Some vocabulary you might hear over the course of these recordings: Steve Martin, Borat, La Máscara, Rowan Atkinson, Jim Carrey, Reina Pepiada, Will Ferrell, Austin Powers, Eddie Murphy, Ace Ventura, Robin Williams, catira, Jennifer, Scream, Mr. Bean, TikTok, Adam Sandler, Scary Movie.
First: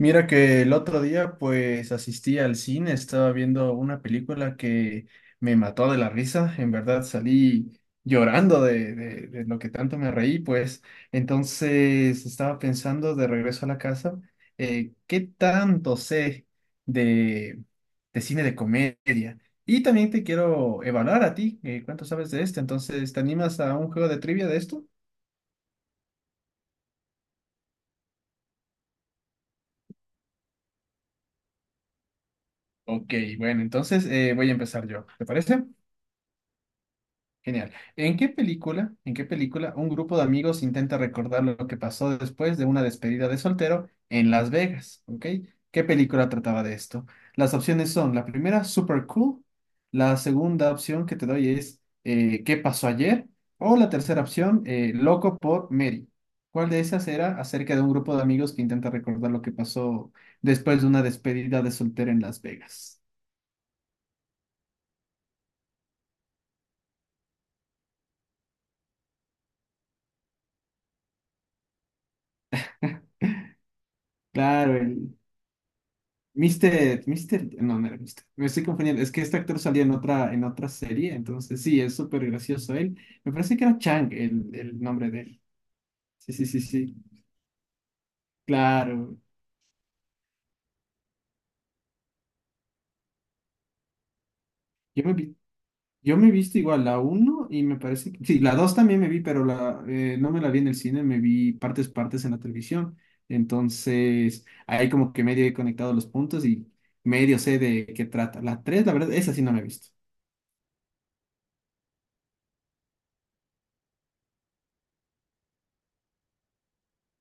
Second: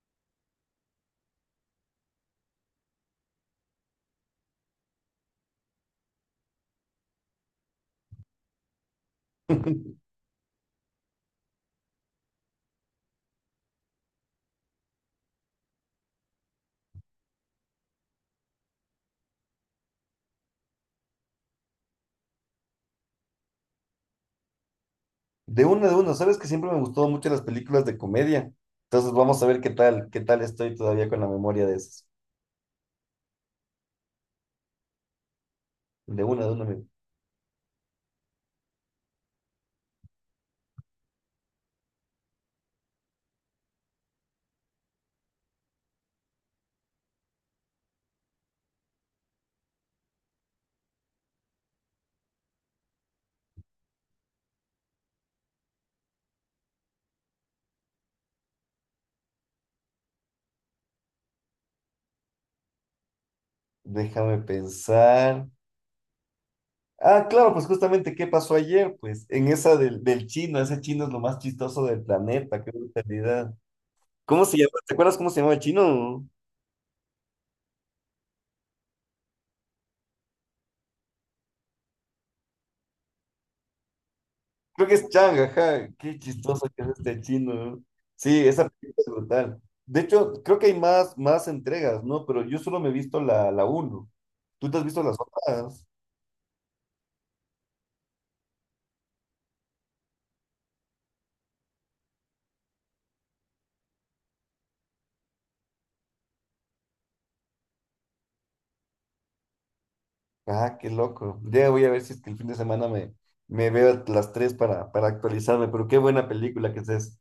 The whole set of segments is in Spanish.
Mira que el otro día pues asistí al cine, estaba viendo una película que me mató de la risa, en verdad salí llorando de lo que De tanto me reí, pues entonces estaba pensando de regreso a la casa, ¿qué tanto sé de, de cine de comedia? Y también te quiero evaluar a ti, ¿cuánto sabes de esto? Entonces, ¿te animas a un juego de trivia de esto? una, de una, Sabes que siempre me gustó mucho las películas de comedia. Entonces vamos a ver qué tal estoy todavía con la memoria de esas. Ok, bueno, entonces voy a empezar yo, ¿te parece? De una, de una, amigo. Genial. ¿En qué película un grupo de amigos intenta recordar lo que pasó después de una despedida de soltero en Las Vegas? ¿Ok? ¿Qué película trataba de esto? Las opciones son, la primera, Super Cool; la segunda opción que te doy es ¿Qué pasó ayer?; o la tercera opción, Loco por Mary. ¿Cuál de esas era acerca de un grupo de amigos que intenta recordar lo que pasó después de una despedida de soltero en Las Vegas? Déjame pensar. Ah, claro, pues justamente qué pasó ayer, pues en esa del chino. Ese chino es lo más chistoso del planeta, qué brutalidad. ¿Cómo se llama? Claro, ¿Te acuerdas cómo se llamaba el chino? Mister, no, no era Mister, me estoy confundiendo, es que este actor salía en otra serie, entonces sí, es súper gracioso él, me parece que era Chang el Creo que es nombre de Chang, él, ajá. Qué sí, sí, sí, chistoso que es sí, este chino, ¿no? Sí, esa película es claro, brutal. De hecho, creo que hay más, más entregas, ¿no? Pero yo solo me he visto la uno. ¿Tú te has visto yo me las vi, otras? yo me he visto igual la uno y me parece que, sí, la 2 también me vi, pero no me la vi en el cine, me vi partes, partes en la televisión, entonces ahí como que medio he conectado los puntos y medio sé de qué trata, la 3, la verdad, esa sí no me he visto, Ah, qué loco. Ya voy a ver si es que el fin de semana me veo las tres para actualizarme, pero qué buena película que es esa.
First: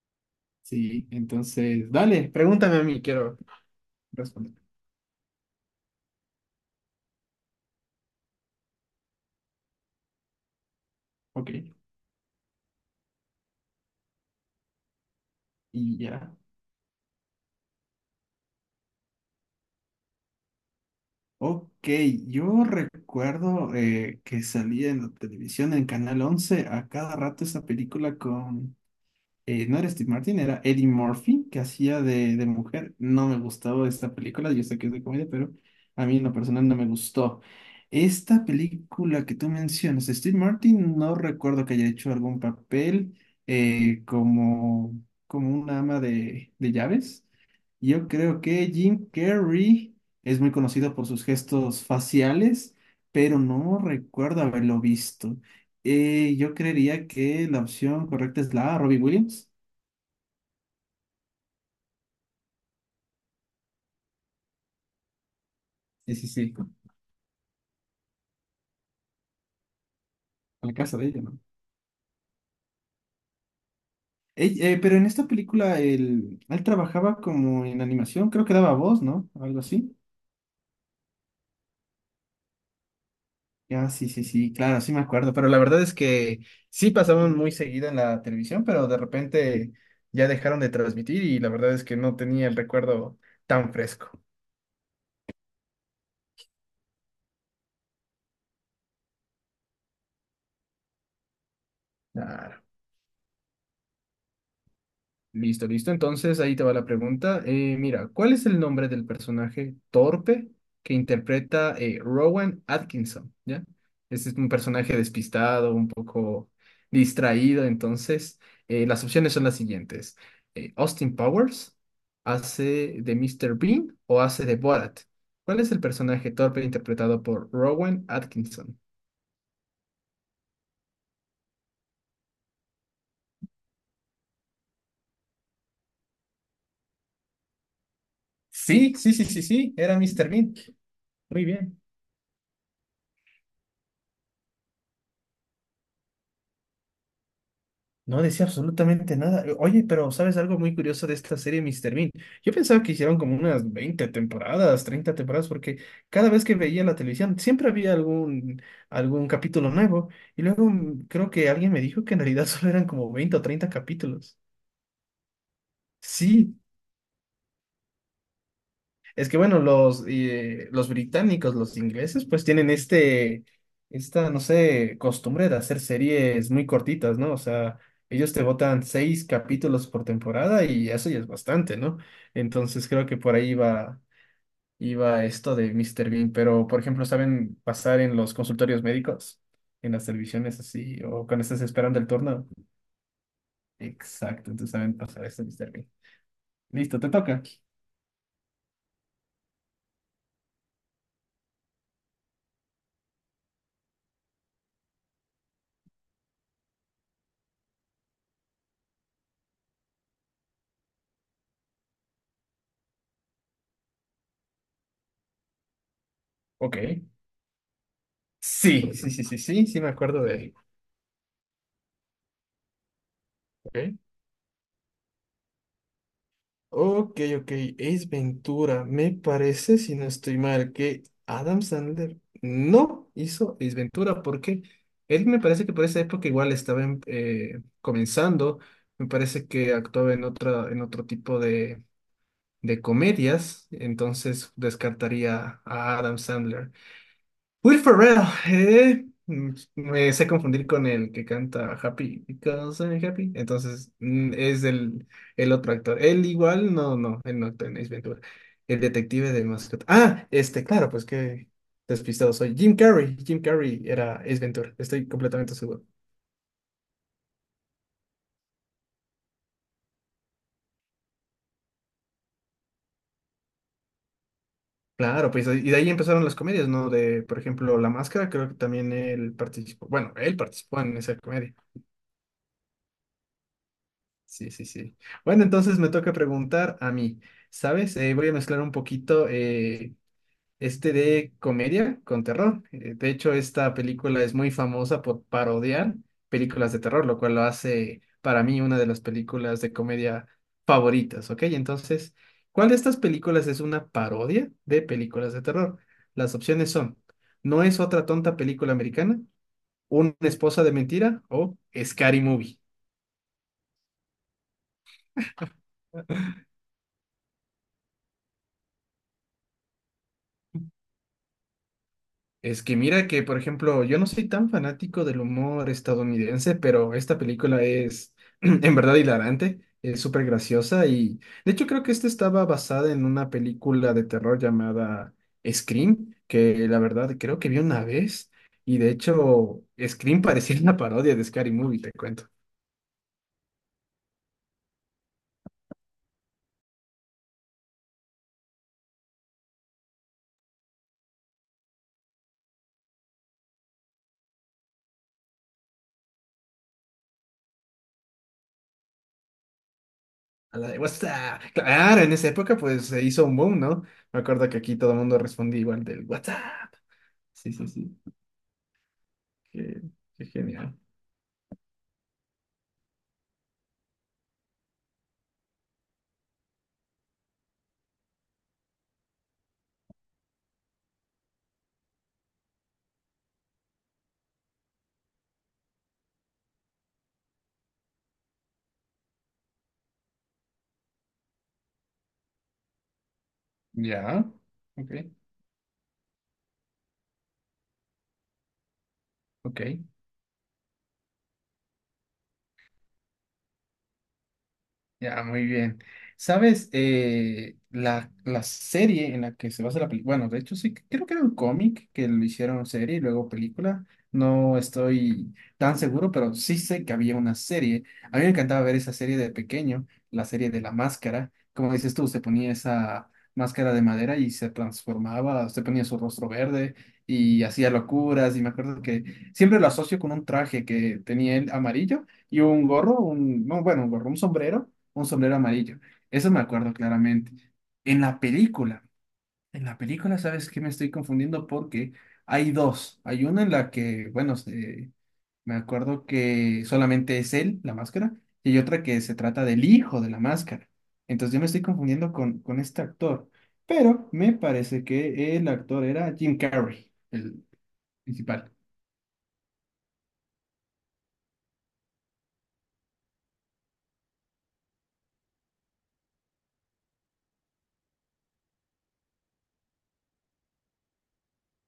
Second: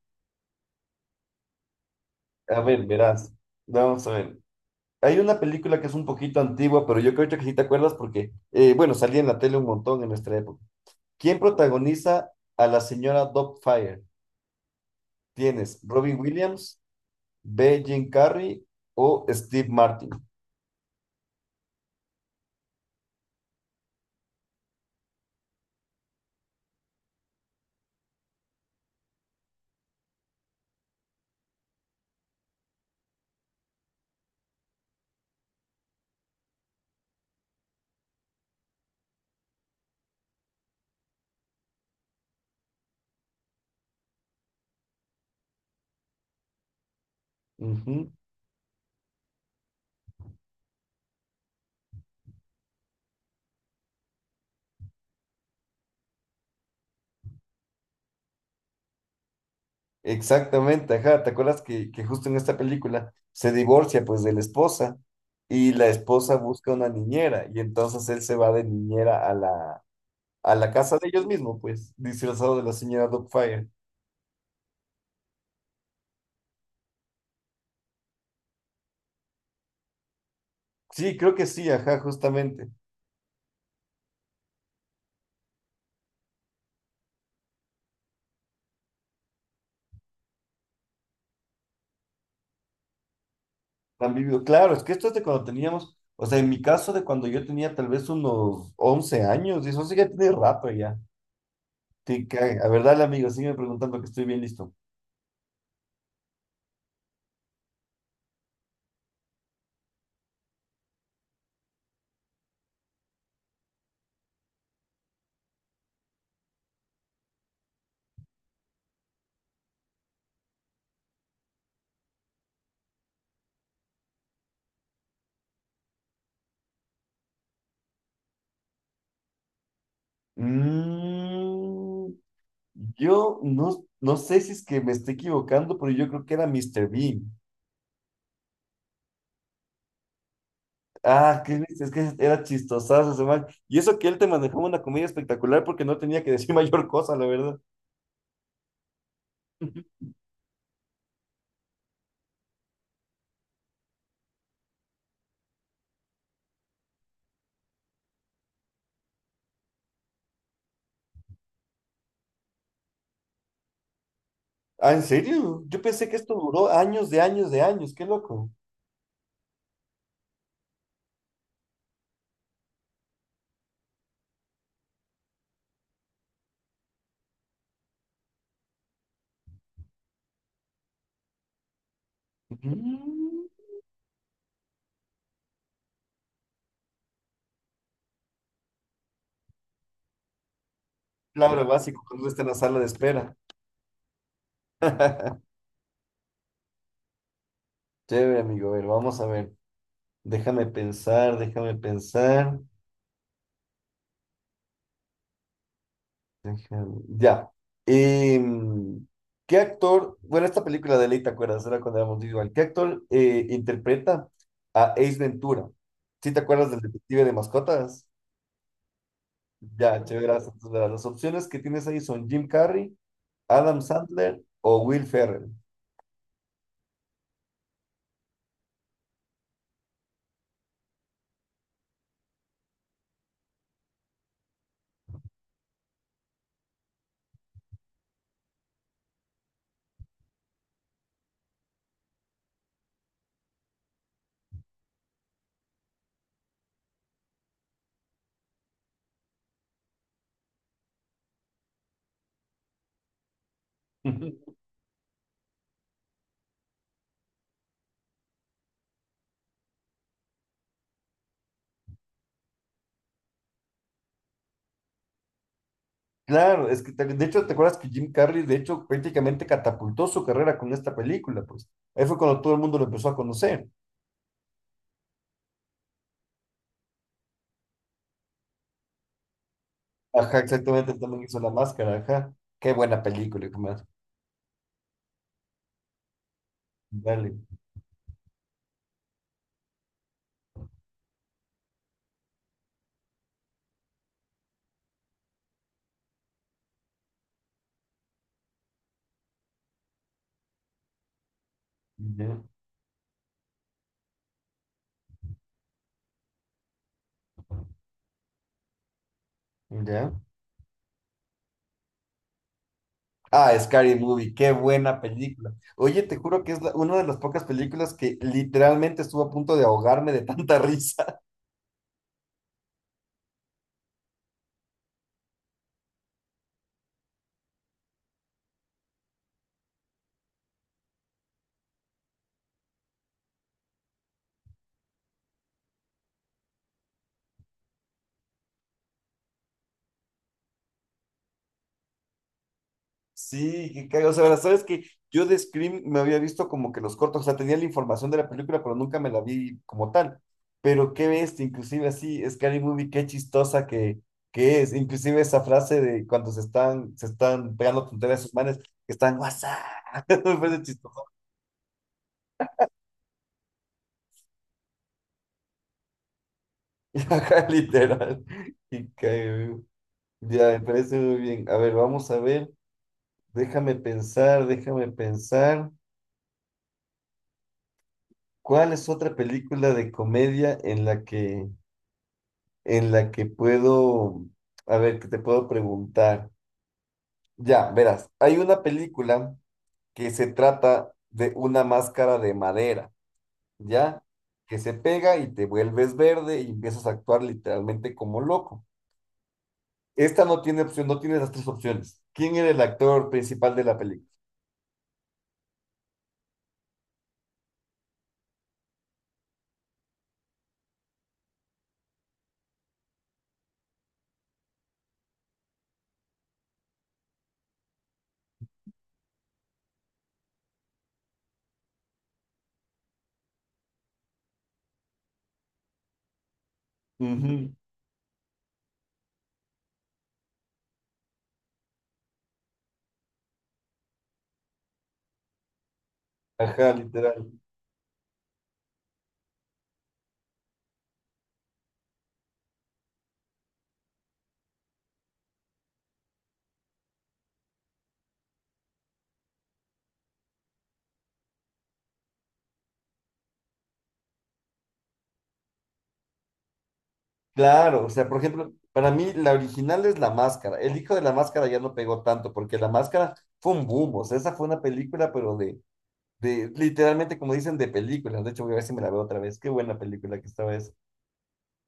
sí, entonces, dale, A pregúntame a ver, mí, verás. quiero Vamos a ver. responder. Hay una película que es un poquito antigua, pero yo creo que sí te acuerdas porque, bueno, salía en la tele un montón en nuestra época. ¿Quién Ok, protagoniza a la señora Fire? Tienes y Robin ya. Williams, B. Jim Carrey o Steve Martin. Ok, yo recuerdo que salía en la televisión, en Canal 11 a cada rato esa película no era Steve Martin, era Eddie Murphy, que hacía de mujer. No me gustaba esta película, yo sé que es de comedia, pero a mí en lo personal no me gustó. Esta película que tú mencionas, Steve Martin, no recuerdo que haya hecho algún papel eh, como, como una ama de llaves. Yo Ujú. creo que Jim Carrey es muy conocido por sus gestos faciales, pero no recuerdo haberlo visto. Yo creería que la opción correcta es la A, Robbie Williams. Exactamente, ajá, ¿te acuerdas que justo en esta película se divorcia pues de la esposa y la Sí, sí, esposa sí, busca una niñera y entonces él se va de niñera a a a la la casa casa de de ella, ellos ¿no? mismos, pues, disfrazado de la señora Dogfire. Ey, pero en esta película él trabajaba como en animación, creo que daba voz, ¿no? Algo así. Sí, creo que sí, ajá, justamente. Ya, sí, sí, sí, claro, sí me acuerdo, pero la verdad es que sí pasaban muy seguido en la televisión, pero de repente ya dejaron de transmitir y la verdad es que no tenía el recuerdo tan Han fresco. vivido, claro, es que esto es de cuando teníamos, o sea, en mi caso de cuando yo tenía tal vez unos 11 años y eso sí que tiene rato ya. Te cae. Claro. A ver, dale amigo, sígueme preguntando que estoy bien listo. Listo, listo. Entonces ahí te va la pregunta. Mira, ¿cuál es el nombre del personaje torpe que interpreta Rowan Atkinson? ¿Ya? Este es un personaje despistado, un poco distraído. Entonces, las opciones son las siguientes. Austin Powers hace de Mr. Bean o hace de Borat. ¿Cuál es el personaje torpe interpretado por Rowan Atkinson? Mm, Yo no sé si es que me estoy equivocando, pero yo creo que era Mr. Bean. Sí, sí, sí, sí, sí, era Mr. Bean. Ah, Muy qué lindo, bien. es que era chistosazo ese man. Y eso que él te manejaba una comedia espectacular porque no tenía que decir mayor cosa, la verdad. No decía absolutamente nada. Oye, pero ¿sabes algo muy curioso de esta serie Mister Bean? Yo pensaba que hicieron como unas 20 temporadas, 30 temporadas, porque cada vez que veía la televisión siempre había algún capítulo nuevo. Y luego creo que alguien me dijo que en realidad solo eran como 20 o 30 capítulos. Ah, ¿en serio? Yo pensé que esto Sí, duró años de años de años, qué loco. es que bueno, los británicos, los ingleses, pues tienen esta, no sé, costumbre de hacer series muy cortitas, ¿no? O sea, ellos te botan seis capítulos por temporada y eso ya es bastante, ¿no? Entonces creo que por Ujú. ahí iba esto de Mr. Bean, pero por ejemplo, ¿saben pasar en los consultorios médicos? En las televisiones así, o cuando estás Claro, esperando básico, el cuando uno está turno. en la sala de espera. Exacto, entonces saben pasar esto, Mr. Bean. Listo, te toca. Chévere, amigo, a ver, vamos a ver. Déjame pensar, déjame pensar. Tottenham. Ya. Em, ¿Qué actor? Bueno, esta película de ley, ¿te acuerdas? Era cuando éramos igual. ¿Qué actor interpreta a Ace Ventura? ¿Sí te acuerdas del Ok. detective de mascotas? Sí, sí, sí, sí, sí, sí me Ya, acuerdo chévere, de gracias. él. Entonces, las opciones que tienes ahí son Jim Carrey, Adam Ok. Sandler o Will Ferrell. Ok, ok, Ace Ventura, me parece, si no estoy mal, que Adam Sandler no hizo Ace Ventura porque él me parece que por esa época igual estaba comenzando, me parece que actuaba en otro tipo de comedias, entonces descartaría a Adam Sandler. Will Ferrell, me sé confundir con el que canta Happy Because I'm Happy. Entonces, es el otro actor. Él igual, no, no, él no actúa en Ace Ventura. El detective de mascota. Ah, claro, pues que despistado soy. Jim Carrey, Jim Carrey era Ace Ventura, estoy completamente seguro. Claro, es que de hecho, ¿te acuerdas que Jim Carrey, de hecho, prácticamente catapultó su carrera con esta película? Pues ahí fue cuando todo el mundo lo empezó a conocer. Claro, pues y de ahí empezaron las comedias, ¿no? De, por ejemplo, La Máscara, creo que también él participó, bueno, él Ajá, participó exactamente, en él esa también hizo la comedia. máscara, ajá. Qué buena película, hijo mío. Sí, sí, sí. Bueno, entonces me toca preguntar a mí, Dale. ¿sabes? Voy a mezclar un poquito de comedia con terror. De hecho, esta película es muy famosa por parodiar películas de terror, lo cual lo hace para mí una de las películas de comedia favoritas, ¿ok? Entonces, Ya, ¿cuál de estas películas es una parodia de películas de terror? Las opciones son, ¿No es otra tonta película americana?, ya. ¿Una esposa de mentira? O Scary Movie. Ah, Scary Movie, qué buena película. Oye, te juro que es una de las pocas películas que literalmente estuvo a punto de ahogarme de tanta risa. Es que mira que, por ejemplo, yo no soy tan fanático del humor estadounidense, pero esta película es en verdad hilarante, es súper graciosa y de hecho creo que esta estaba basada en una película de terror llamada Scream, que la verdad creo que vi una vez, y de hecho Scream parecía una parodia de Scary Movie, te cuento. Sí, que cago. O sea, sabes que yo de Scream me había visto como que los cortos, o sea, tenía la información de la película, pero nunca me la vi como tal. Pero qué bestia, inclusive así, Scary Movie, qué chistosa que es. Inclusive esa frase de cuando se están pegando tonterías a sus manes, que están WhatsApp. A la de What's up? Claro, en esa época pues se hizo un boom, ¿no? Me acuerdo que aquí todo el mundo respondía igual del What's up? Ajá, Sí, sí, sí. literal. Y cae, güey. Qué, qué Ya, me genial. parece muy bien. A ver, vamos a ver. Déjame pensar, déjame pensar. ¿Cuál es otra película de comedia en en la que puedo, a ver, que te puedo preguntar? Ya, verás, hay una película que se trata de una máscara de madera, ¿ya? Ya, Que se ok, pega y te vuelves verde y empiezas a actuar literalmente como loco. ok. Esta no tiene opción, no tiene las tres opciones. ¿Quién era el actor principal de la película? Ya, muy bien. ¿Sabes? La serie en la que se basa la película, bueno, de hecho sí, creo que era un cómic que lo hicieron serie y luego película. No estoy tan seguro, pero sí sé que había una serie. A mí me encantaba ver esa serie de pequeño, la serie de la máscara. Como dices tú, se ponía esa máscara de madera y se transformaba, se ponía su rostro verde y Ujú. hacía locuras. Y me acuerdo que siempre lo asocio con un traje que tenía él amarillo y un gorro, un, no, bueno, un gorro, un sombrero amarillo. Eso me Ajá, acuerdo literal. claramente. En la película, en la película, ¿sabes qué? Me estoy confundiendo porque hay dos. Hay una en la que, bueno, me acuerdo que solamente es él, la máscara, y hay otra que se trata del hijo de la máscara. Entonces yo me estoy confundiendo con este actor, pero me parece que el actor era Jim Carrey, el Claro, o sea, por principal. ejemplo, para mí la original es La Máscara. El hijo de La Máscara ya no pegó tanto porque La Máscara fue un boom, o sea, esa fue una película, pero de literalmente, como dicen, de películas. De hecho, voy a ver si me la veo otra vez. Qué buena película que estaba esa.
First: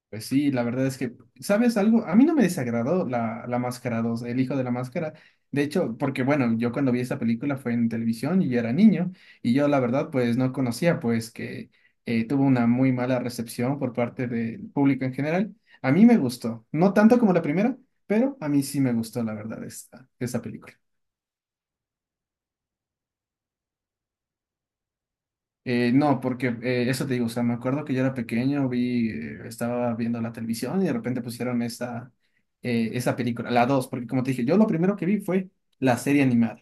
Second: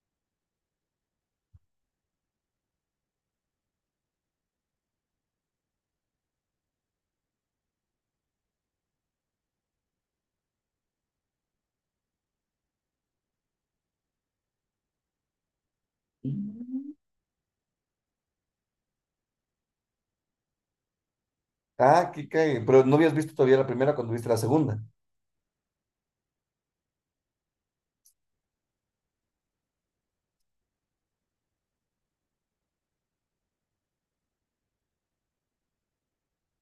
Pues sí, la verdad es que, ¿sabes algo? A mí no me desagradó la Máscara dos, El Hijo de la Máscara. De hecho, porque bueno, yo cuando vi esa película fue en televisión y yo era niño, y yo la verdad pues no conocía pues que tuvo una muy mala recepción por parte del público en general. A mí me gustó, no tanto como la primera, pero a mí sí me gustó la verdad esa película. Ah, qué cae. Pero no habías visto todavía la primera cuando viste la segunda. No, porque eso te digo, o sea, me acuerdo que yo era pequeño, estaba viendo la televisión y de repente pusieron esa película, la dos, porque como te dije, yo lo primero que vi fue la serie animada,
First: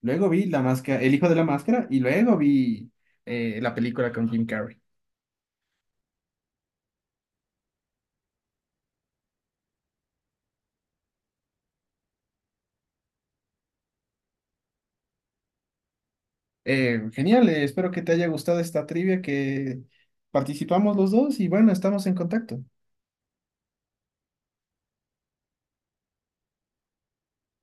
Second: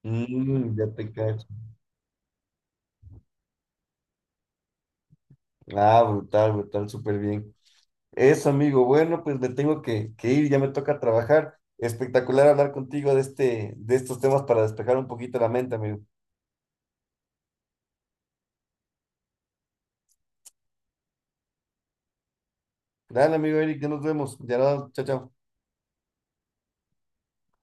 luego vi la Mm, ya máscara, te El hijo de la cacho. máscara y luego vi la película con Jim Carrey. Ah, brutal, brutal, súper bien. Eso, amigo. Bueno, pues me tengo que ir, ya me toca trabajar. Espectacular hablar contigo de de estos temas para despejar un poquito la mente, amigo. Genial, espero que te haya gustado esta trivia que participamos los dos y bueno, estamos en contacto. Dale, amigo Eric, ya nos vemos. Ya nos, chao, chao.